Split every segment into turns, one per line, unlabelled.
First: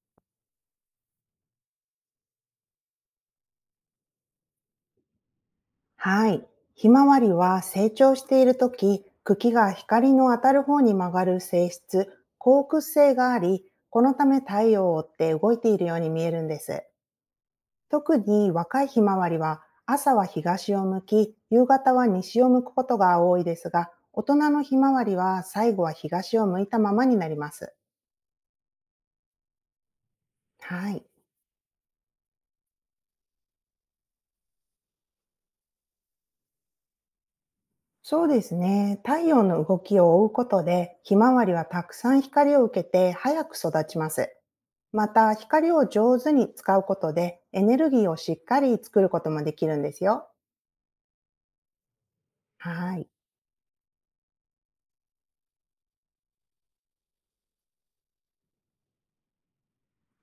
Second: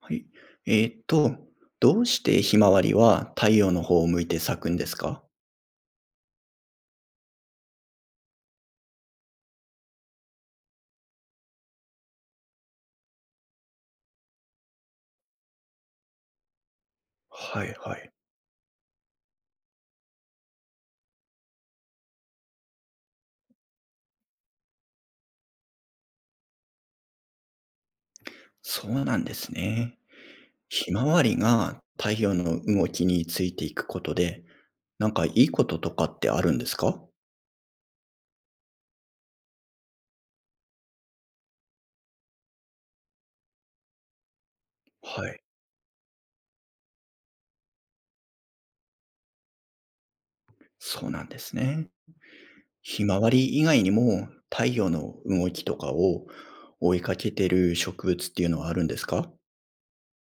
はい。えーっと、どうしてひまわりは太陽の方を向いて咲くんですか？
はい。ひまわりは成長しているとき、茎が光の当たる方に曲がる性質、光屈性があり、このため太陽を追って動いているように見えるんです。
はいはい。
特に若いひまわりは朝は東を向き、夕方は西を向くことが多いですが、大人のひまわりは最後は東を向いたままになります。
そうなんですね。
は
ひま
い。
わりが太陽の動きについていくことで、なんかいいこととかってあるんですか？
そうですね。太陽の動きを追うことで、ひまわりはたくさん光を受けて早く育ちます。ま
は
た、
い。
光を上手に使うことで、エネルギーをしっかり作ることもできるんですよ。
そうなんですね。
は
ひ
い。
まわり以外にも太陽の動きとかを追いかけてる植物っていうのはあるんですか？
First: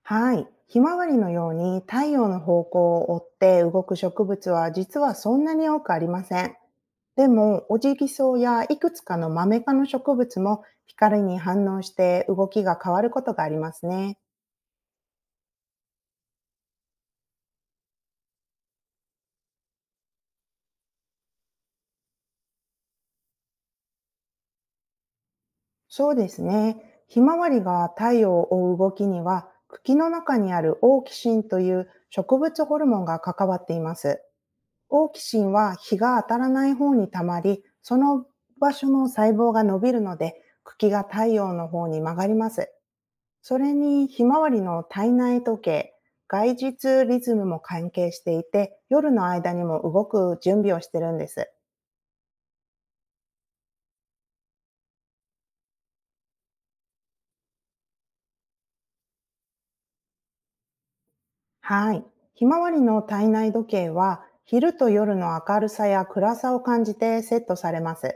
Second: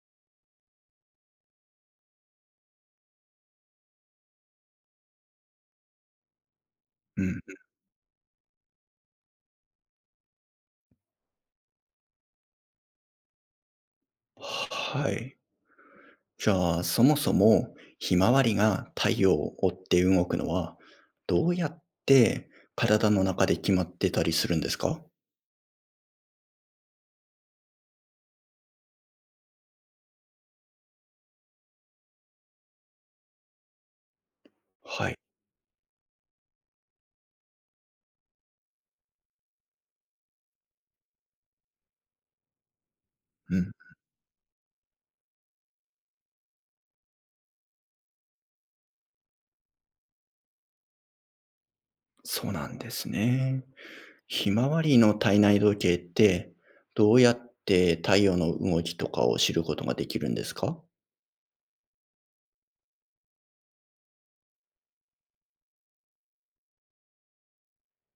はい。ひまわりのように太陽の方向を追って動く植物は実はそんなに多くありません。
う
で
ん。
も、オジギソウやいくつかのマメ科の植物も光に反応して動きが変わることがありますね。
はい。じゃあ、そもそもひまわりが太陽を追って動くのは、どうやって体の中で決まってたりするんですか？
そうですね。ひまわりが太陽を追う動きには、茎の中にあるオーキシンという植物ホルモンが関わっています。
は
好
い。
奇心は日が当たらない方に溜まり、その場所の細胞が伸びるので、茎が太陽の方に曲がります。
う
それ
ん。
に、ひまわりの体内時計、外日リズムも関係していて、夜の間にも動く準備をしてるんです。
そうなんですね。ひまわりの体内時計って、どうやって太陽の動きとかを知ることができるんですか？
はい。ひまわりの体内時計は、昼と夜の明るさや暗さを感じてセットされます。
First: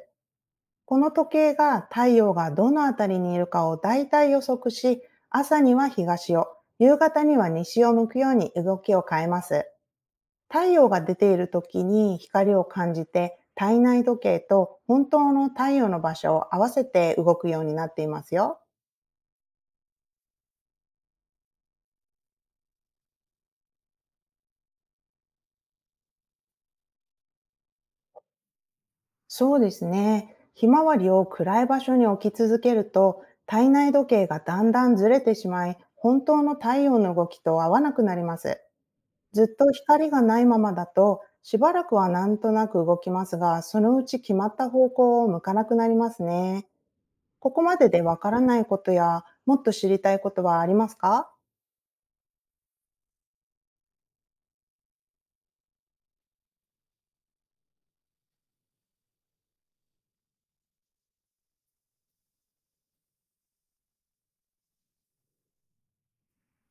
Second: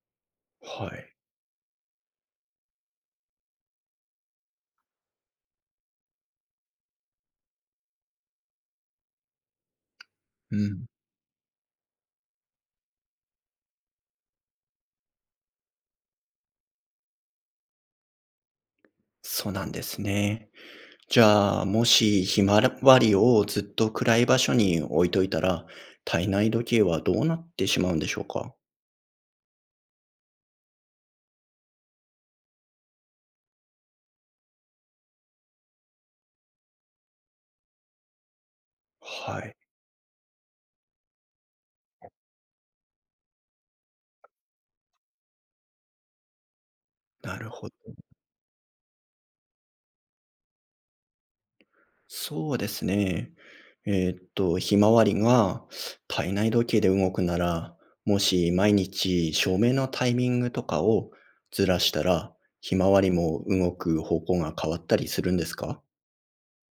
は
この
い。
時計が太陽がどのあたりにいるかを大体予測し、朝には東を、夕方には西を向くように動きを変えます。
う
太
ん。
陽が出ている時に光を感じて、体内時計と本当の太陽の場所を合わせて動くようになっていますよ。
そうなんですね。じゃあ、もしひまわりをずっと暗い場所に置いといたら、体内時計はどうなってしまうんでしょうか？
そうですね。ひまわりを暗い場所に置き続けると、体内時計がだんだんずれてしまい、本当の太陽の動きと合わなくなります。
は
ずっ
い。
と光がないままだと、しばらくはなんとなく動きますが、そのうち決まった方向を向かなくなりますね。
なる
ここ
ほど。
まででわからないことや、もっと知りたいことはありますか？
そうですね。ひまわりが体内時計で動くなら、もし毎日照明のタイミングとかをずらしたら、ひまわりも動く方向が変わったりするんですか？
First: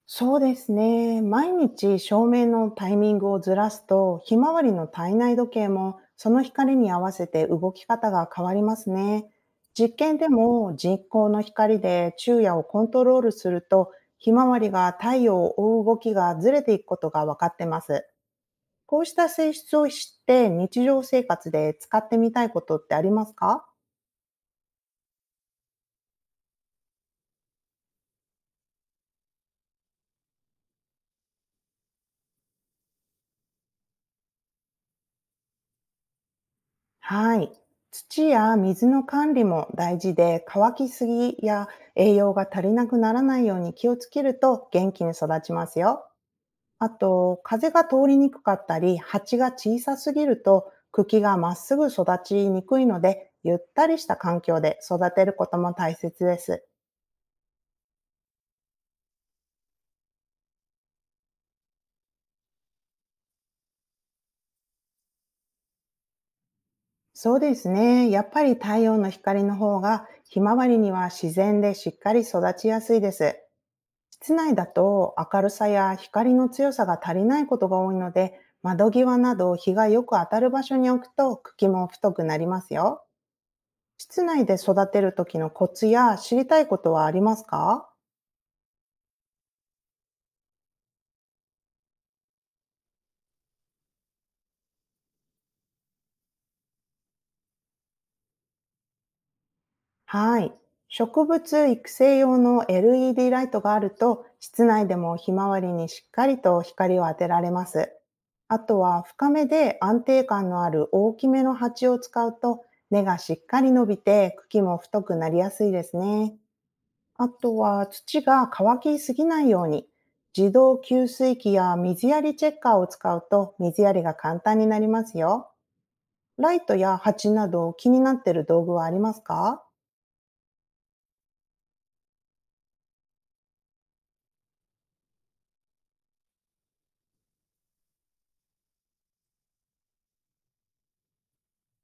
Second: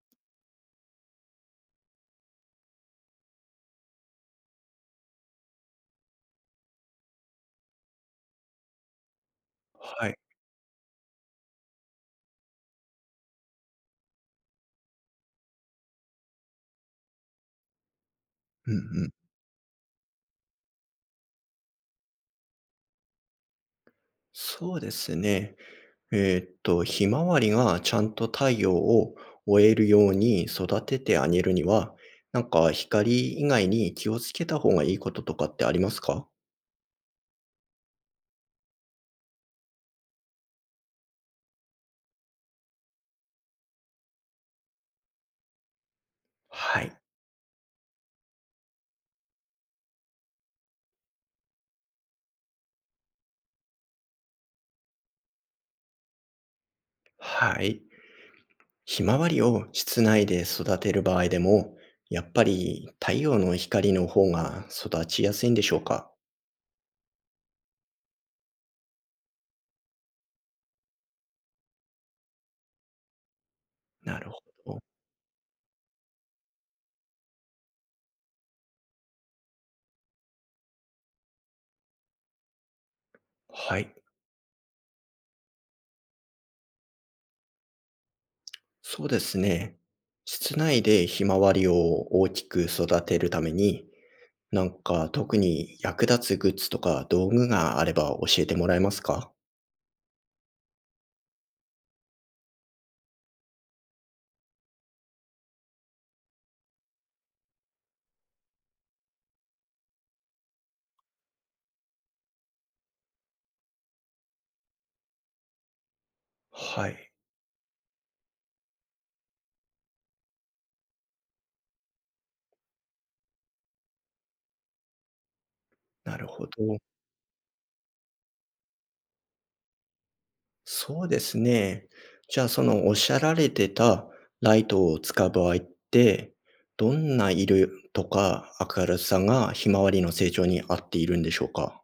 そうですね。毎日照明のタイミングをずらすと、ひまわりの体内時計もその光に合わせて動き方が変わりますね。実
は
験
い。
でも人工の光で昼夜をコントロールすると、ひまわりが太陽を追う動きがずれていくことが分かってます。
うんう
こう
ん。
した性質を知って日常生活で使ってみたいことってありますか？
そうですね。ひまわりがちゃんと太陽を追えるように育ててあげるには、なんか光以外に気をつけた方がいいこととかってありますか？
はい。土や水の管理も大事で、乾きすぎや栄養が足りなくならないように気をつけると元気に育ちますよ。
は
あ
い。
と、風が通りにくかったり、鉢が小さすぎると茎がまっすぐ育ちにくいので、ゆったりした環境で育てることも大切です。
はい。ひまわりを室内で育てる場合でも、やっぱり太陽の光の方が育ちやすいんでしょうか？
そうですね。やっぱり太陽の光の方がひまわりには自然でしっかり育ちやすいです。
なる
室
ほ
内だ
ど。
と明るさや光の強さが足りないことが多いので、窓際など日がよく当たる場所に置くと茎も太くなりますよ。
はい、
室内で育てる時のコツや知りたいことはありますか？
そうですね。室内でひまわりを大きく育てるために、なんか特に役立つグッズとか道具があれば教えてもらえますか？
はい。植物育成用の LED ライトがあると、室内でもひまわりにしっかりと光を当てられます。あとは深めで安定感のある大きめの鉢を使うと、根がしっかり伸びて茎も太くなりやすいですね。
はい、
あとは土が乾きすぎないように、自動給水器や水やりチェッカーを使うと水やりが簡単になりますよ。
なるほ
ライト
ど。
や鉢など気になっている道具はありますか？
そうですね。じゃあ、そのおっしゃられてたライトを使う場合って、どんな色とか明るさがひまわりの成長に合っているんでしょうか？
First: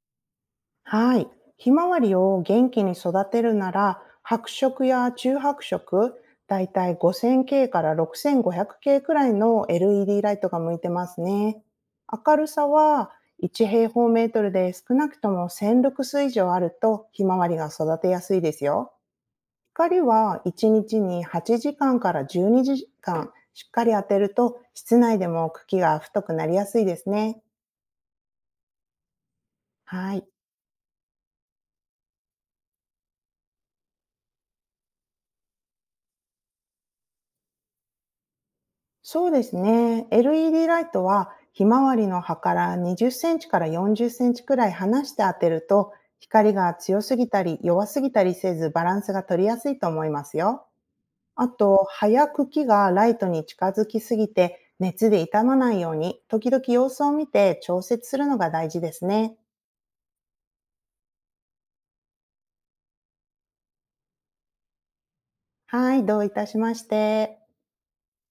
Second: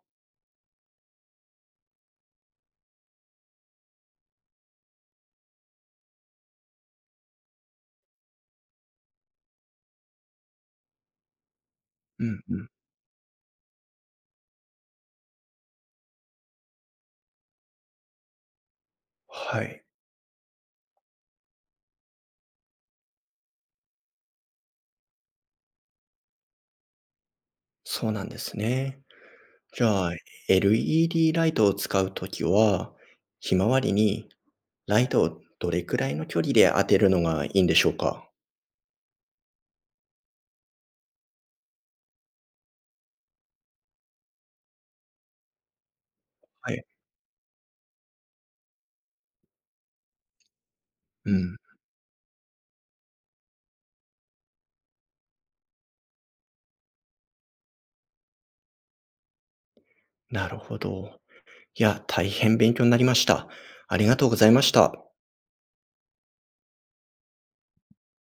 はい。ひまわりを元気に育てるなら、白色や中白色、だいたい 5000K から 6500K くせんごひゃくケーくらいの LED ライトが向いてますね。
う
明
ん
る
う
さ
ん。
は1平方メートルで少なくとも1000ルクス以上あるとひまわりが育てやすいですよ。
はい、
光は1日に8時間かんから12時間しっかり当てると室内でも茎が太くなりやすいですね。
そうなんですね。じゃあ、
はい。
LED ライトを使うときは、ひまわりにライトをどれくらいの距離で当てるのがいいんでしょうか？
そうですね。LED ライトは、ひまわりの葉から20センチから40センチくらい離して当てると、光が
はい。
強すぎたり弱すぎたりせずバランスが取りやすいと思いますよ。
う
あ
ん。
と、葉や茎がライトに近づきすぎて熱で傷まないように、時々様子を見て調節するのが大事ですね。
なるほど。いや、大変勉強になりました。ありがとうございました。
はい、どういたしまして。